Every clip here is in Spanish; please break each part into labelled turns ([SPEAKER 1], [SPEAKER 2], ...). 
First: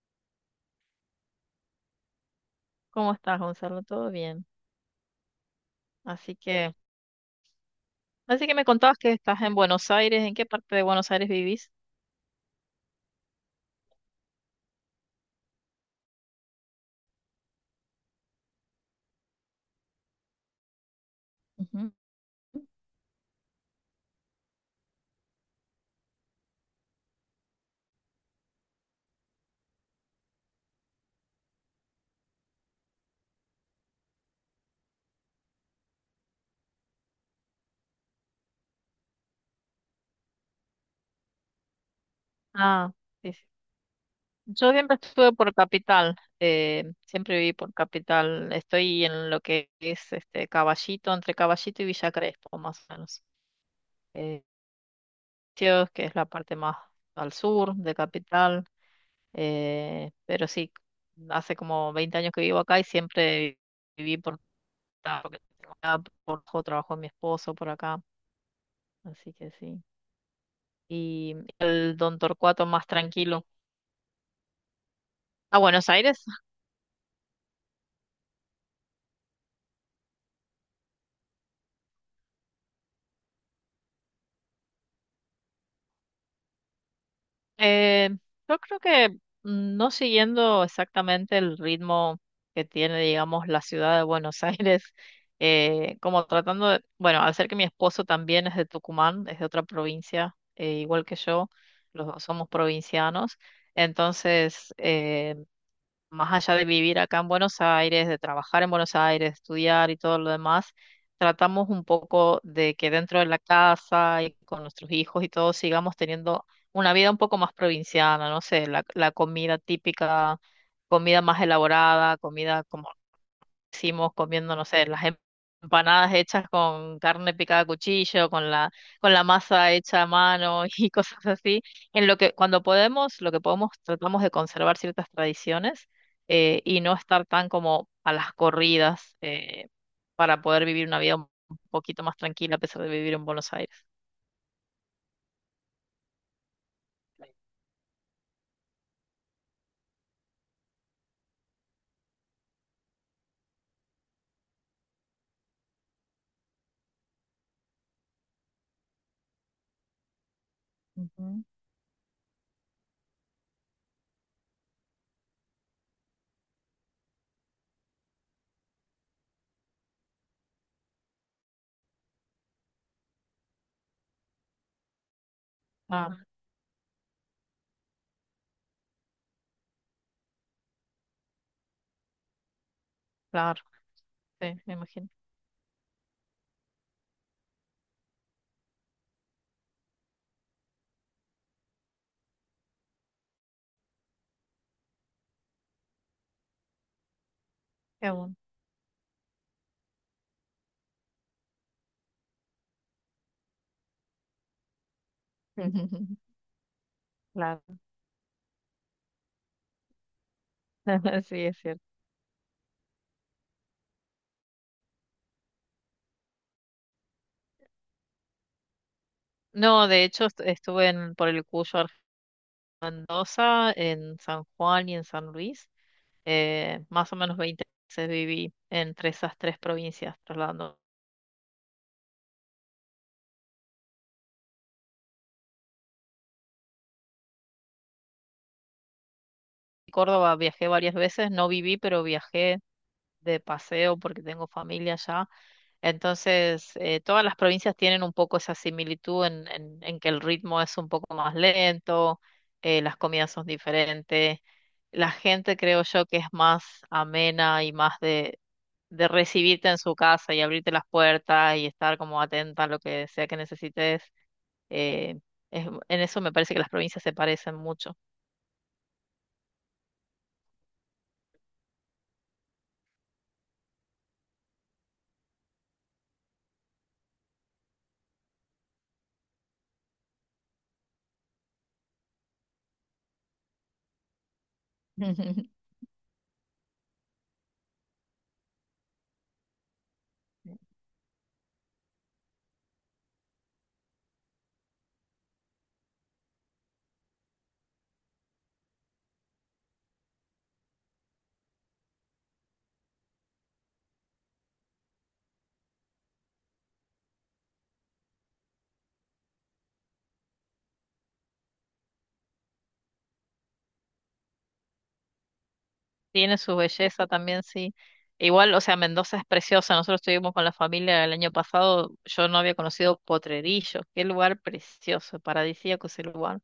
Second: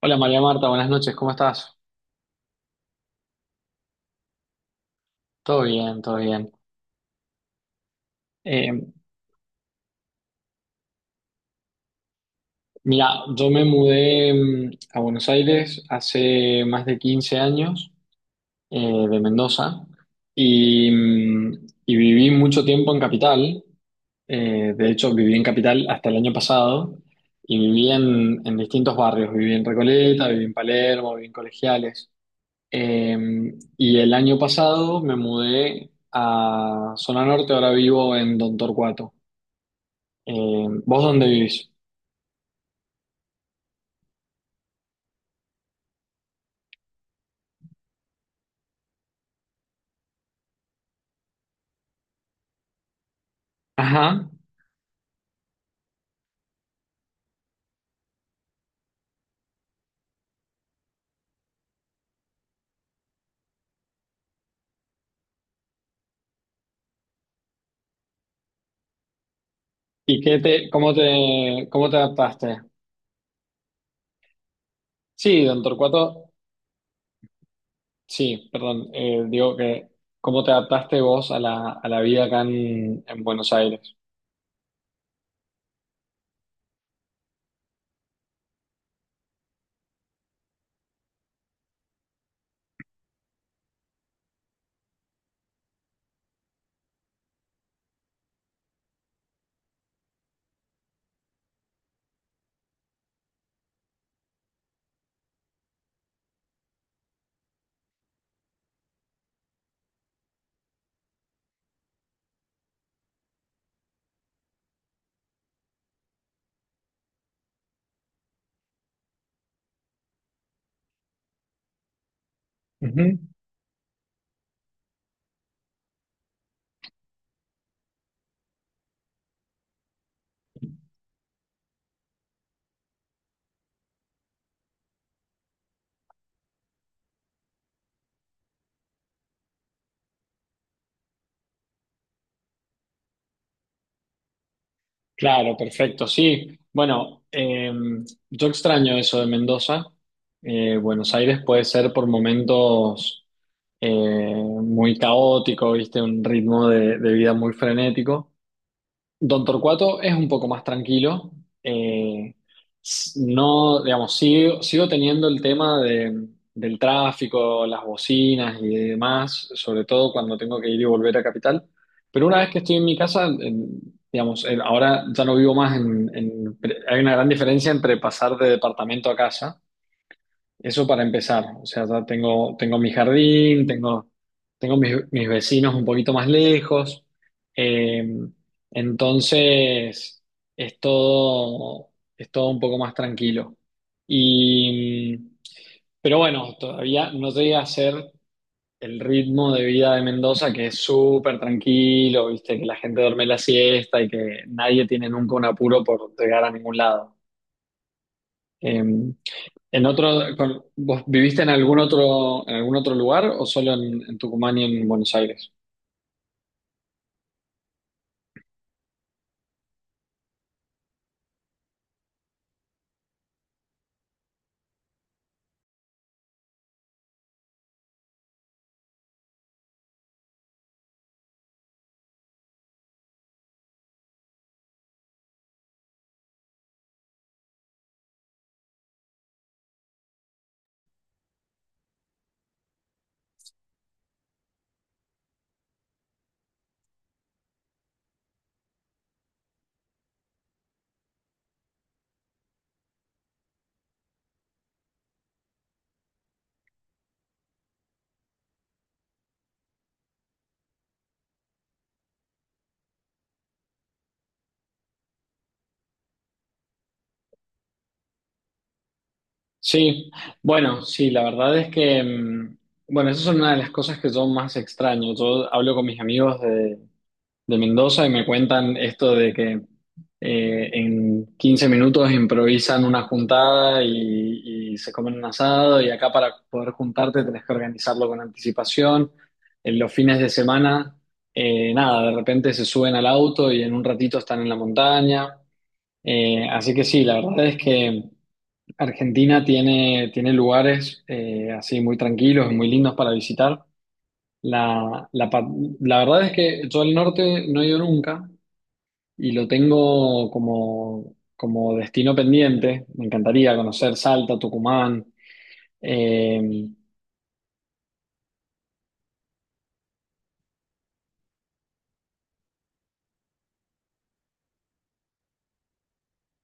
[SPEAKER 1] Hola María Marta, buenas noches, ¿cómo estás?
[SPEAKER 2] ¿Cómo estás, Gonzalo? ¿Todo bien?
[SPEAKER 1] Todo bien, todo
[SPEAKER 2] Así
[SPEAKER 1] bien.
[SPEAKER 2] que, así que me
[SPEAKER 1] Eh,
[SPEAKER 2] contabas que estás en Buenos Aires. ¿En qué parte de Buenos Aires vivís?
[SPEAKER 1] mira, yo me mudé a Buenos Aires hace más de 15 años de Mendoza y, mm,
[SPEAKER 2] Ujú.
[SPEAKER 1] y viví mucho tiempo en Capital. De hecho, viví en Capital hasta el año pasado y viví en distintos barrios. Viví en Recoleta, viví en Palermo, viví en Colegiales. Eh, y el año pasado me mudé a Zona Norte, ahora vivo en Don Torcuato. ¿Vos dónde vivís?
[SPEAKER 2] Ah, sí, sí. Yo siempre estuve por Capital, siempre viví por Capital. Estoy en lo que es este Caballito, entre Caballito y Villa Crespo, más o menos.
[SPEAKER 1] Ajá.
[SPEAKER 2] Eh, sitios que es la parte más al sur de Capital. Pero sí, hace como 20 años que vivo acá y siempre viví por acá, porque tengo acá, por trabajo de mi esposo por acá. Así que sí.
[SPEAKER 1] ¿Y
[SPEAKER 2] Y
[SPEAKER 1] cómo te
[SPEAKER 2] el Don
[SPEAKER 1] adaptaste?
[SPEAKER 2] Torcuato más tranquilo.
[SPEAKER 1] Sí,
[SPEAKER 2] A
[SPEAKER 1] don
[SPEAKER 2] Buenos Aires.
[SPEAKER 1] Torcuato, sí, perdón, digo ¿cómo te adaptaste vos a a la vida acá en Buenos Aires?
[SPEAKER 2] Eh, yo creo que no siguiendo exactamente el ritmo que tiene, digamos, la ciudad de Buenos Aires, como tratando de, bueno, al ser que mi esposo también es de Tucumán, es de otra provincia, igual que yo, los dos somos provincianos, entonces más allá de vivir acá en Buenos Aires, de trabajar en Buenos Aires, estudiar y todo lo demás, tratamos un poco de que dentro de la casa y con nuestros hijos y todo sigamos teniendo una vida un poco más provinciana, no sé, la comida típica, comida más elaborada, comida como
[SPEAKER 1] Ujú.
[SPEAKER 2] hicimos comiendo, no sé, las empanadas hechas con carne picada a cuchillo, con la masa hecha a mano y cosas así. En lo que, cuando podemos, lo que podemos, tratamos de conservar ciertas tradiciones y no estar tan como a las corridas para poder vivir una vida un poquito más tranquila a pesar de vivir en Buenos Aires.
[SPEAKER 1] Claro, perfecto, sí. Bueno, yo extraño eso de Mendoza. Buenos Aires puede ser por momentos eh, muy caótico, ¿viste? Un ritmo de vida muy frenético. Don Torcuato es un poco más tranquilo.
[SPEAKER 2] Ujú.
[SPEAKER 1] eh, no, digamos, sigo teniendo el tema del tráfico, las bocinas y demás, sobre todo cuando tengo que ir y volver a Capital. Pero una vez que estoy en mi casa, digamos, ahora ya no vivo más
[SPEAKER 2] Ah,
[SPEAKER 1] hay una gran diferencia entre pasar de departamento a casa. Eso para empezar. O sea, ya tengo mi
[SPEAKER 2] claro,
[SPEAKER 1] jardín, tengo,
[SPEAKER 2] sí, me
[SPEAKER 1] tengo
[SPEAKER 2] imagino.
[SPEAKER 1] mis vecinos un poquito más lejos. Eh, entonces, es todo, es todo un poco más tranquilo. Y, pero bueno, todavía no llega a ser
[SPEAKER 2] Qué bueno.
[SPEAKER 1] el ritmo de vida de Mendoza, que es súper tranquilo, viste, que la gente duerme la siesta y que nadie tiene nunca un apuro por llegar a ningún lado.
[SPEAKER 2] Claro,
[SPEAKER 1] Eh, ¿En otro, vos viviste
[SPEAKER 2] sí, es cierto.
[SPEAKER 1] en algún otro lugar o solo en Tucumán y en Buenos Aires?
[SPEAKER 2] No, de hecho estuve en, por el Cuyo Mendoza, en San Juan y en San Luis. Más o menos 20 veces viví entre esas tres provincias, trasladando. Córdoba viajé varias veces, no viví, pero viajé de paseo porque tengo familia allá. Entonces, todas las provincias tienen un poco esa similitud en que el ritmo es un poco más lento, las comidas son diferentes, la gente creo yo que es más amena y más de recibirte en su casa y abrirte las puertas y estar como atenta a lo que sea que necesites. eh, en eso me parece que las provincias se parecen mucho.
[SPEAKER 1] Sí, bueno, sí, la verdad es que, mm, bueno, esa es una de las cosas que yo más extraño. Yo hablo con mis amigos de Mendoza y me cuentan esto de que en 15 minutos improvisan una juntada y se comen un asado y acá para poder juntarte tenés que organizarlo con anticipación. En los fines de semana, nada, de repente se suben al auto y en un ratito están en la montaña. Así que sí, la verdad es que Argentina tiene lugares así muy tranquilos, muy lindos para visitar. La, la, pa- la verdad es que yo al norte no he ido nunca, y lo tengo como, como destino pendiente. Me encantaría conocer Salta, Tucumán.
[SPEAKER 2] Tiene su
[SPEAKER 1] Eh,
[SPEAKER 2] belleza también, sí. Igual, o sea, Mendoza es preciosa. Nosotros estuvimos con la familia el año pasado. Yo no había conocido Potrerillos. Qué lugar precioso, paradisíaco ese lugar.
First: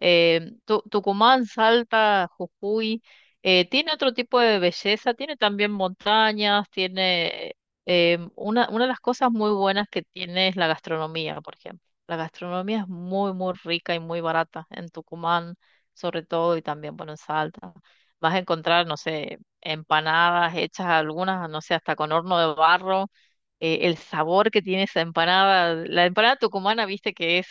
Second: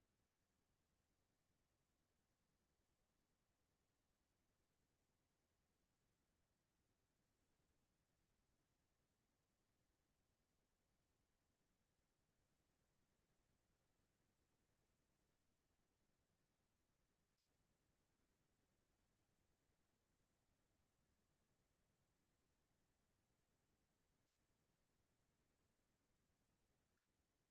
[SPEAKER 2] Tucumán, Salta, Jujuy, tiene otro tipo de belleza, tiene también montañas, tiene una de las cosas muy buenas que tiene es la gastronomía, por ejemplo. La gastronomía es muy, muy rica y muy barata en Tucumán, sobre todo, y también, bueno, en Salta. Vas a encontrar, no sé, empanadas hechas algunas, no sé, hasta con horno de barro. El sabor que tiene esa empanada, la empanada tucumana, viste que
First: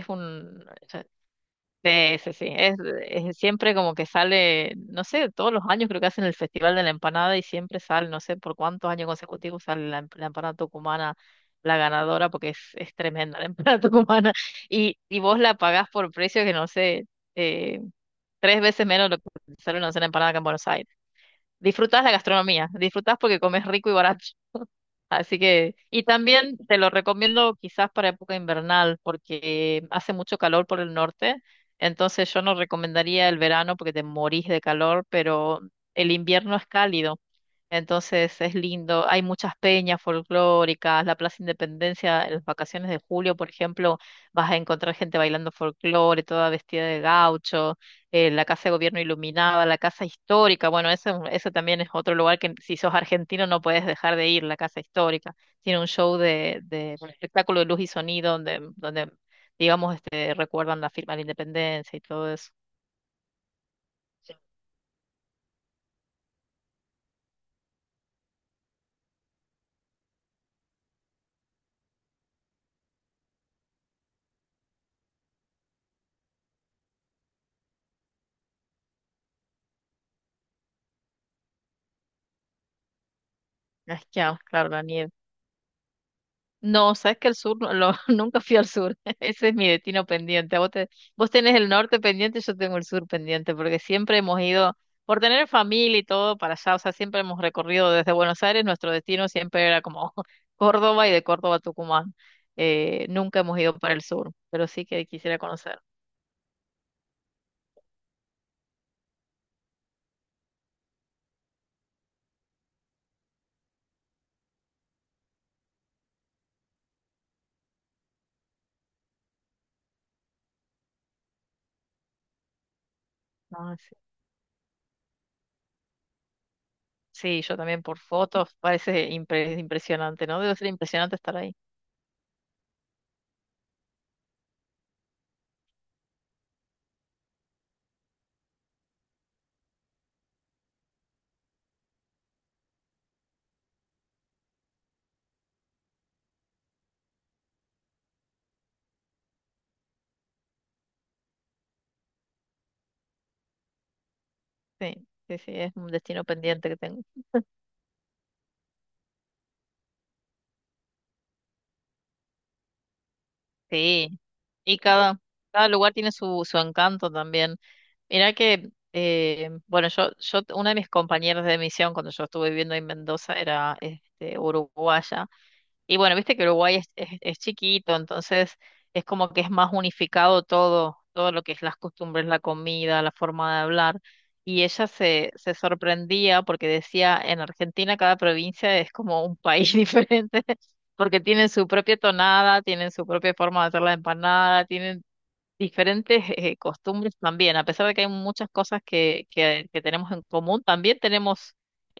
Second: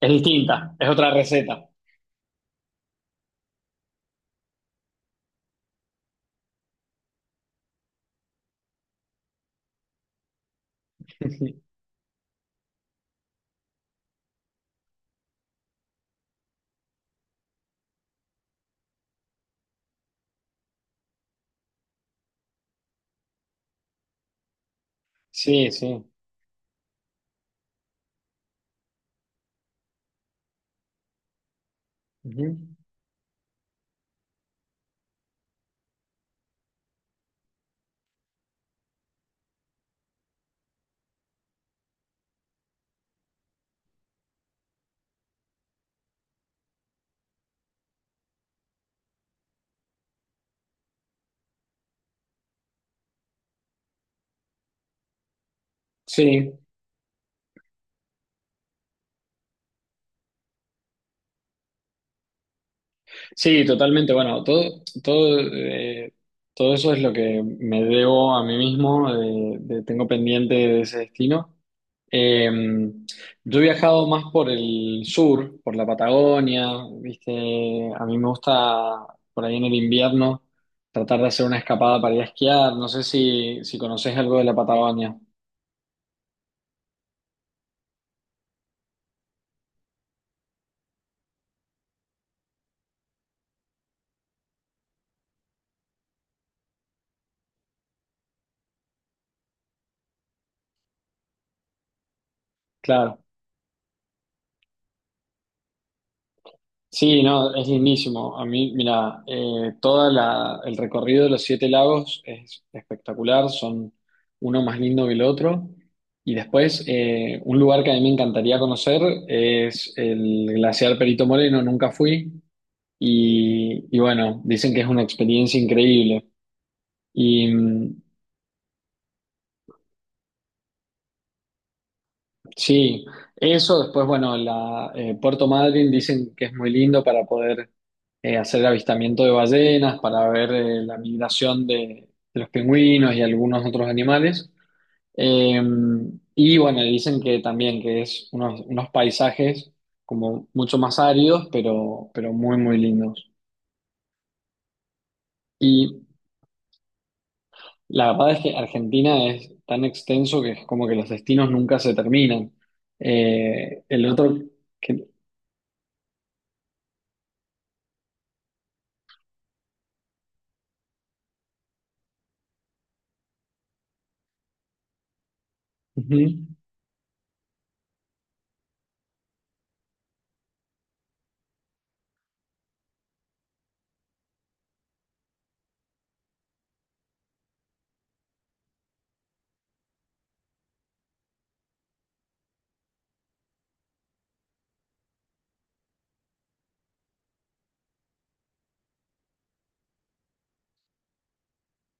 [SPEAKER 1] es
[SPEAKER 2] un...
[SPEAKER 1] distinta, es otra receta.
[SPEAKER 2] Sí, sí, sí. Es siempre como que sale, no sé, todos los años creo que hacen el Festival de la Empanada y siempre sale, no sé por cuántos años consecutivos sale la empanada tucumana, la ganadora, porque es tremenda la empanada tucumana. Y vos la pagás por precio que no sé, eh, tres veces menos lo que sale una cena de empanada acá en Buenos Aires. Disfrutás la gastronomía, disfrutás porque comes rico y barato. Así
[SPEAKER 1] Sí,
[SPEAKER 2] que, y
[SPEAKER 1] sí.
[SPEAKER 2] también te lo recomiendo quizás para época invernal, porque hace mucho calor por el norte, entonces yo
[SPEAKER 1] Ujú.
[SPEAKER 2] no recomendaría el verano porque te morís de calor, pero el invierno es cálido. Entonces es lindo, hay muchas peñas folclóricas, la Plaza Independencia, en las vacaciones de julio, por ejemplo, vas a encontrar gente bailando folclore, toda vestida de gaucho, la Casa de Gobierno iluminada, la Casa Histórica, bueno, eso también es otro lugar que si sos argentino no puedes dejar de ir, la Casa Histórica. Tiene un show
[SPEAKER 1] Sí,
[SPEAKER 2] de un espectáculo de luz y sonido donde digamos, recuerdan la firma de la independencia y todo eso.
[SPEAKER 1] sí, totalmente. Bueno, todo, todo, todo eso es lo que me debo a mí mismo, tengo pendiente de ese destino. Eh, yo he viajado más por el sur, por la Patagonia, ¿viste? A mí me gusta por ahí en el invierno tratar de hacer una escapada para ir a esquiar. No sé si
[SPEAKER 2] Es
[SPEAKER 1] conoces
[SPEAKER 2] que,
[SPEAKER 1] algo
[SPEAKER 2] ah,
[SPEAKER 1] de la
[SPEAKER 2] claro, la nieve.
[SPEAKER 1] Patagonia.
[SPEAKER 2] No, sabes que el sur, nunca fui al sur. Ese es mi destino pendiente. Vos tenés el norte pendiente, yo tengo el sur pendiente, porque siempre hemos ido, por tener familia y todo para allá, o sea, siempre hemos recorrido desde Buenos Aires, nuestro destino siempre era como Córdoba y de Córdoba a Tucumán.
[SPEAKER 1] Claro.
[SPEAKER 2] Nunca hemos ido para el sur, pero sí que quisiera conocer.
[SPEAKER 1] Sí, no, es lindísimo. A mí, mira, el recorrido de los 7 lagos es espectacular, son uno más lindo que el otro. Y después, un lugar que a mí me encantaría conocer es el glaciar Perito Moreno, nunca fui.
[SPEAKER 2] No, sí.
[SPEAKER 1] Y bueno, dicen que es una experiencia increíble.
[SPEAKER 2] Sí,
[SPEAKER 1] Y
[SPEAKER 2] yo también por fotos, parece impresionante, ¿no? Debe ser impresionante estar ahí.
[SPEAKER 1] sí, eso, después, bueno, Puerto Madryn dicen que es muy lindo para poder hacer avistamiento de ballenas para ver la migración de los pingüinos y algunos otros animales. Eh, y bueno, dicen que también que es unos paisajes como mucho más áridos, pero muy lindos.
[SPEAKER 2] Sí, sí, sí, es un
[SPEAKER 1] Y
[SPEAKER 2] destino pendiente que tengo.
[SPEAKER 1] la verdad es que Argentina es tan extenso que es como que los destinos nunca se terminan. El
[SPEAKER 2] Sí,
[SPEAKER 1] otro
[SPEAKER 2] y
[SPEAKER 1] que...
[SPEAKER 2] cada lugar tiene su encanto también. Mirá que, bueno, una de mis compañeras de misión cuando yo estuve viviendo en Mendoza era uruguaya. Y bueno, viste que
[SPEAKER 1] Ujú.
[SPEAKER 2] Uruguay es chiquito, entonces es como que es más unificado todo lo que es las costumbres, la comida, la forma de hablar. Y ella se sorprendía porque decía, en Argentina cada provincia es como un país diferente, porque tienen su propia tonada, tienen su propia forma de hacer la empanada, tienen diferentes costumbres también, a pesar de que hay muchas cosas que tenemos en común, también tenemos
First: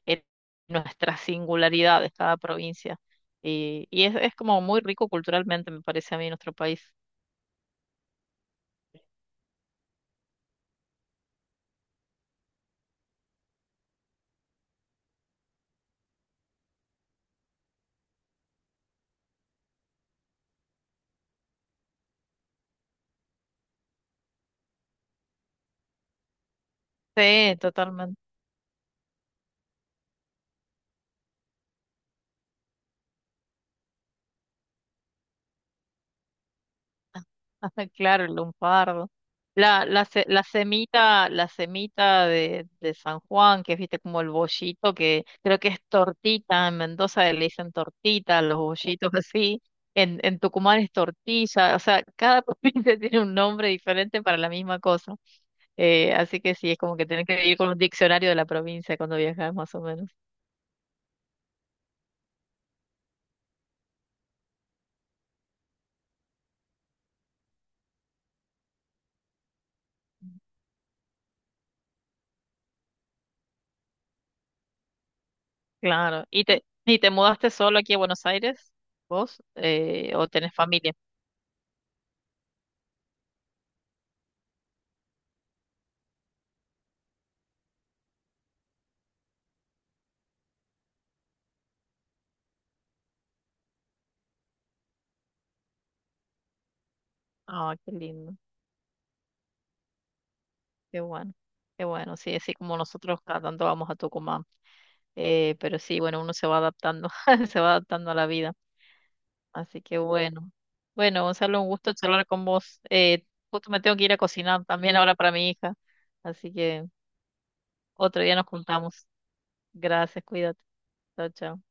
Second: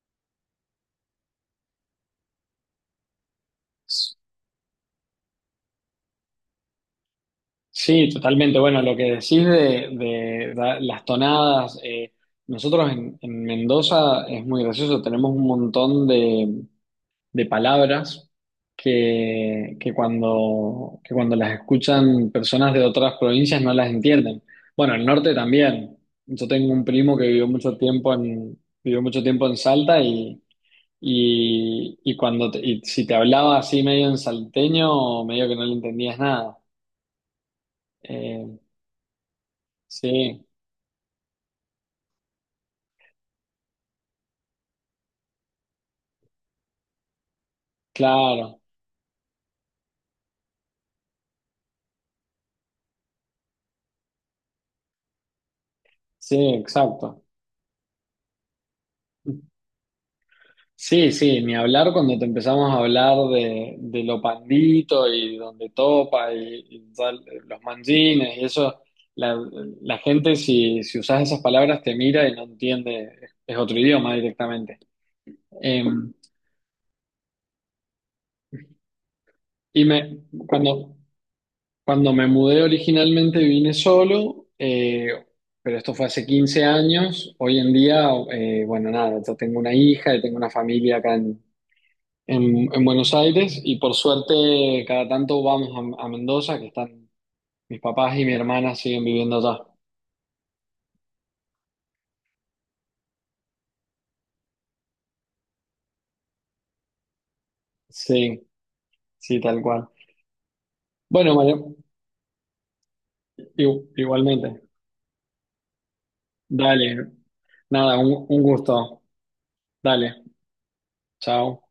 [SPEAKER 2] eh, nuestras singularidades, cada provincia. Y es como muy rico culturalmente, me parece a mí, nuestro país.
[SPEAKER 1] Sí, totalmente. Bueno, lo que decís las tonadas, nosotros en Mendoza es muy gracioso, tenemos un montón de palabras que cuando las escuchan personas de otras provincias no las entienden. Bueno, el norte también. Yo tengo un primo que vivió
[SPEAKER 2] Sí,
[SPEAKER 1] mucho tiempo
[SPEAKER 2] totalmente.
[SPEAKER 1] vivió mucho tiempo en Salta y cuando y si te hablaba así medio en salteño, medio que no le entendías nada.
[SPEAKER 2] Claro, el
[SPEAKER 1] Eh,
[SPEAKER 2] lunfardo. La
[SPEAKER 1] Sí,
[SPEAKER 2] semita, la semita de San Juan, que es, viste, como el bollito, que creo que es tortita, en Mendoza le dicen tortita, los
[SPEAKER 1] claro,
[SPEAKER 2] bollitos así, en Tucumán es tortilla, o sea, cada provincia tiene un nombre diferente para la misma cosa. Así
[SPEAKER 1] sí,
[SPEAKER 2] que sí, es como que
[SPEAKER 1] exacto.
[SPEAKER 2] tenés que ir con un diccionario de la provincia cuando viajas, más o menos.
[SPEAKER 1] Sí, sí, ni hablar cuando te empezamos a hablar de lo pandito y donde topa y tal, los manjines y eso, la, la gente si usas esas palabras te mira y no entiende, es otro idioma directamente. Eh,
[SPEAKER 2] Claro. ¿Y te mudaste solo aquí a Buenos Aires, vos? ¿O tenés familia?
[SPEAKER 1] cuando, cuando me mudé originalmente vine solo, pero esto fue hace 15 años, hoy en día, bueno, nada, yo tengo una hija y tengo una familia acá en Buenos Aires y por suerte cada tanto vamos a Mendoza, que están
[SPEAKER 2] Ah,
[SPEAKER 1] mis
[SPEAKER 2] qué
[SPEAKER 1] papás y mi
[SPEAKER 2] lindo.
[SPEAKER 1] hermana siguen viviendo allá.
[SPEAKER 2] Qué bueno, qué bueno, sí, así como nosotros cada tanto vamos a Tucumán, pero sí, bueno, uno se va adaptando, se va adaptando a la
[SPEAKER 1] Sí,
[SPEAKER 2] vida,
[SPEAKER 1] sí, tal
[SPEAKER 2] así
[SPEAKER 1] cual.
[SPEAKER 2] que bueno. Bueno,
[SPEAKER 1] Bueno, María,
[SPEAKER 2] Gonzalo, un gusto charlar con vos. Justo me tengo que ir a
[SPEAKER 1] igualmente.
[SPEAKER 2] cocinar también ahora para mi hija, así que
[SPEAKER 1] Dale, nada,
[SPEAKER 2] otro día
[SPEAKER 1] un
[SPEAKER 2] nos
[SPEAKER 1] gusto.
[SPEAKER 2] juntamos.
[SPEAKER 1] Dale,
[SPEAKER 2] Gracias, cuídate. Chao, chao.
[SPEAKER 1] chao.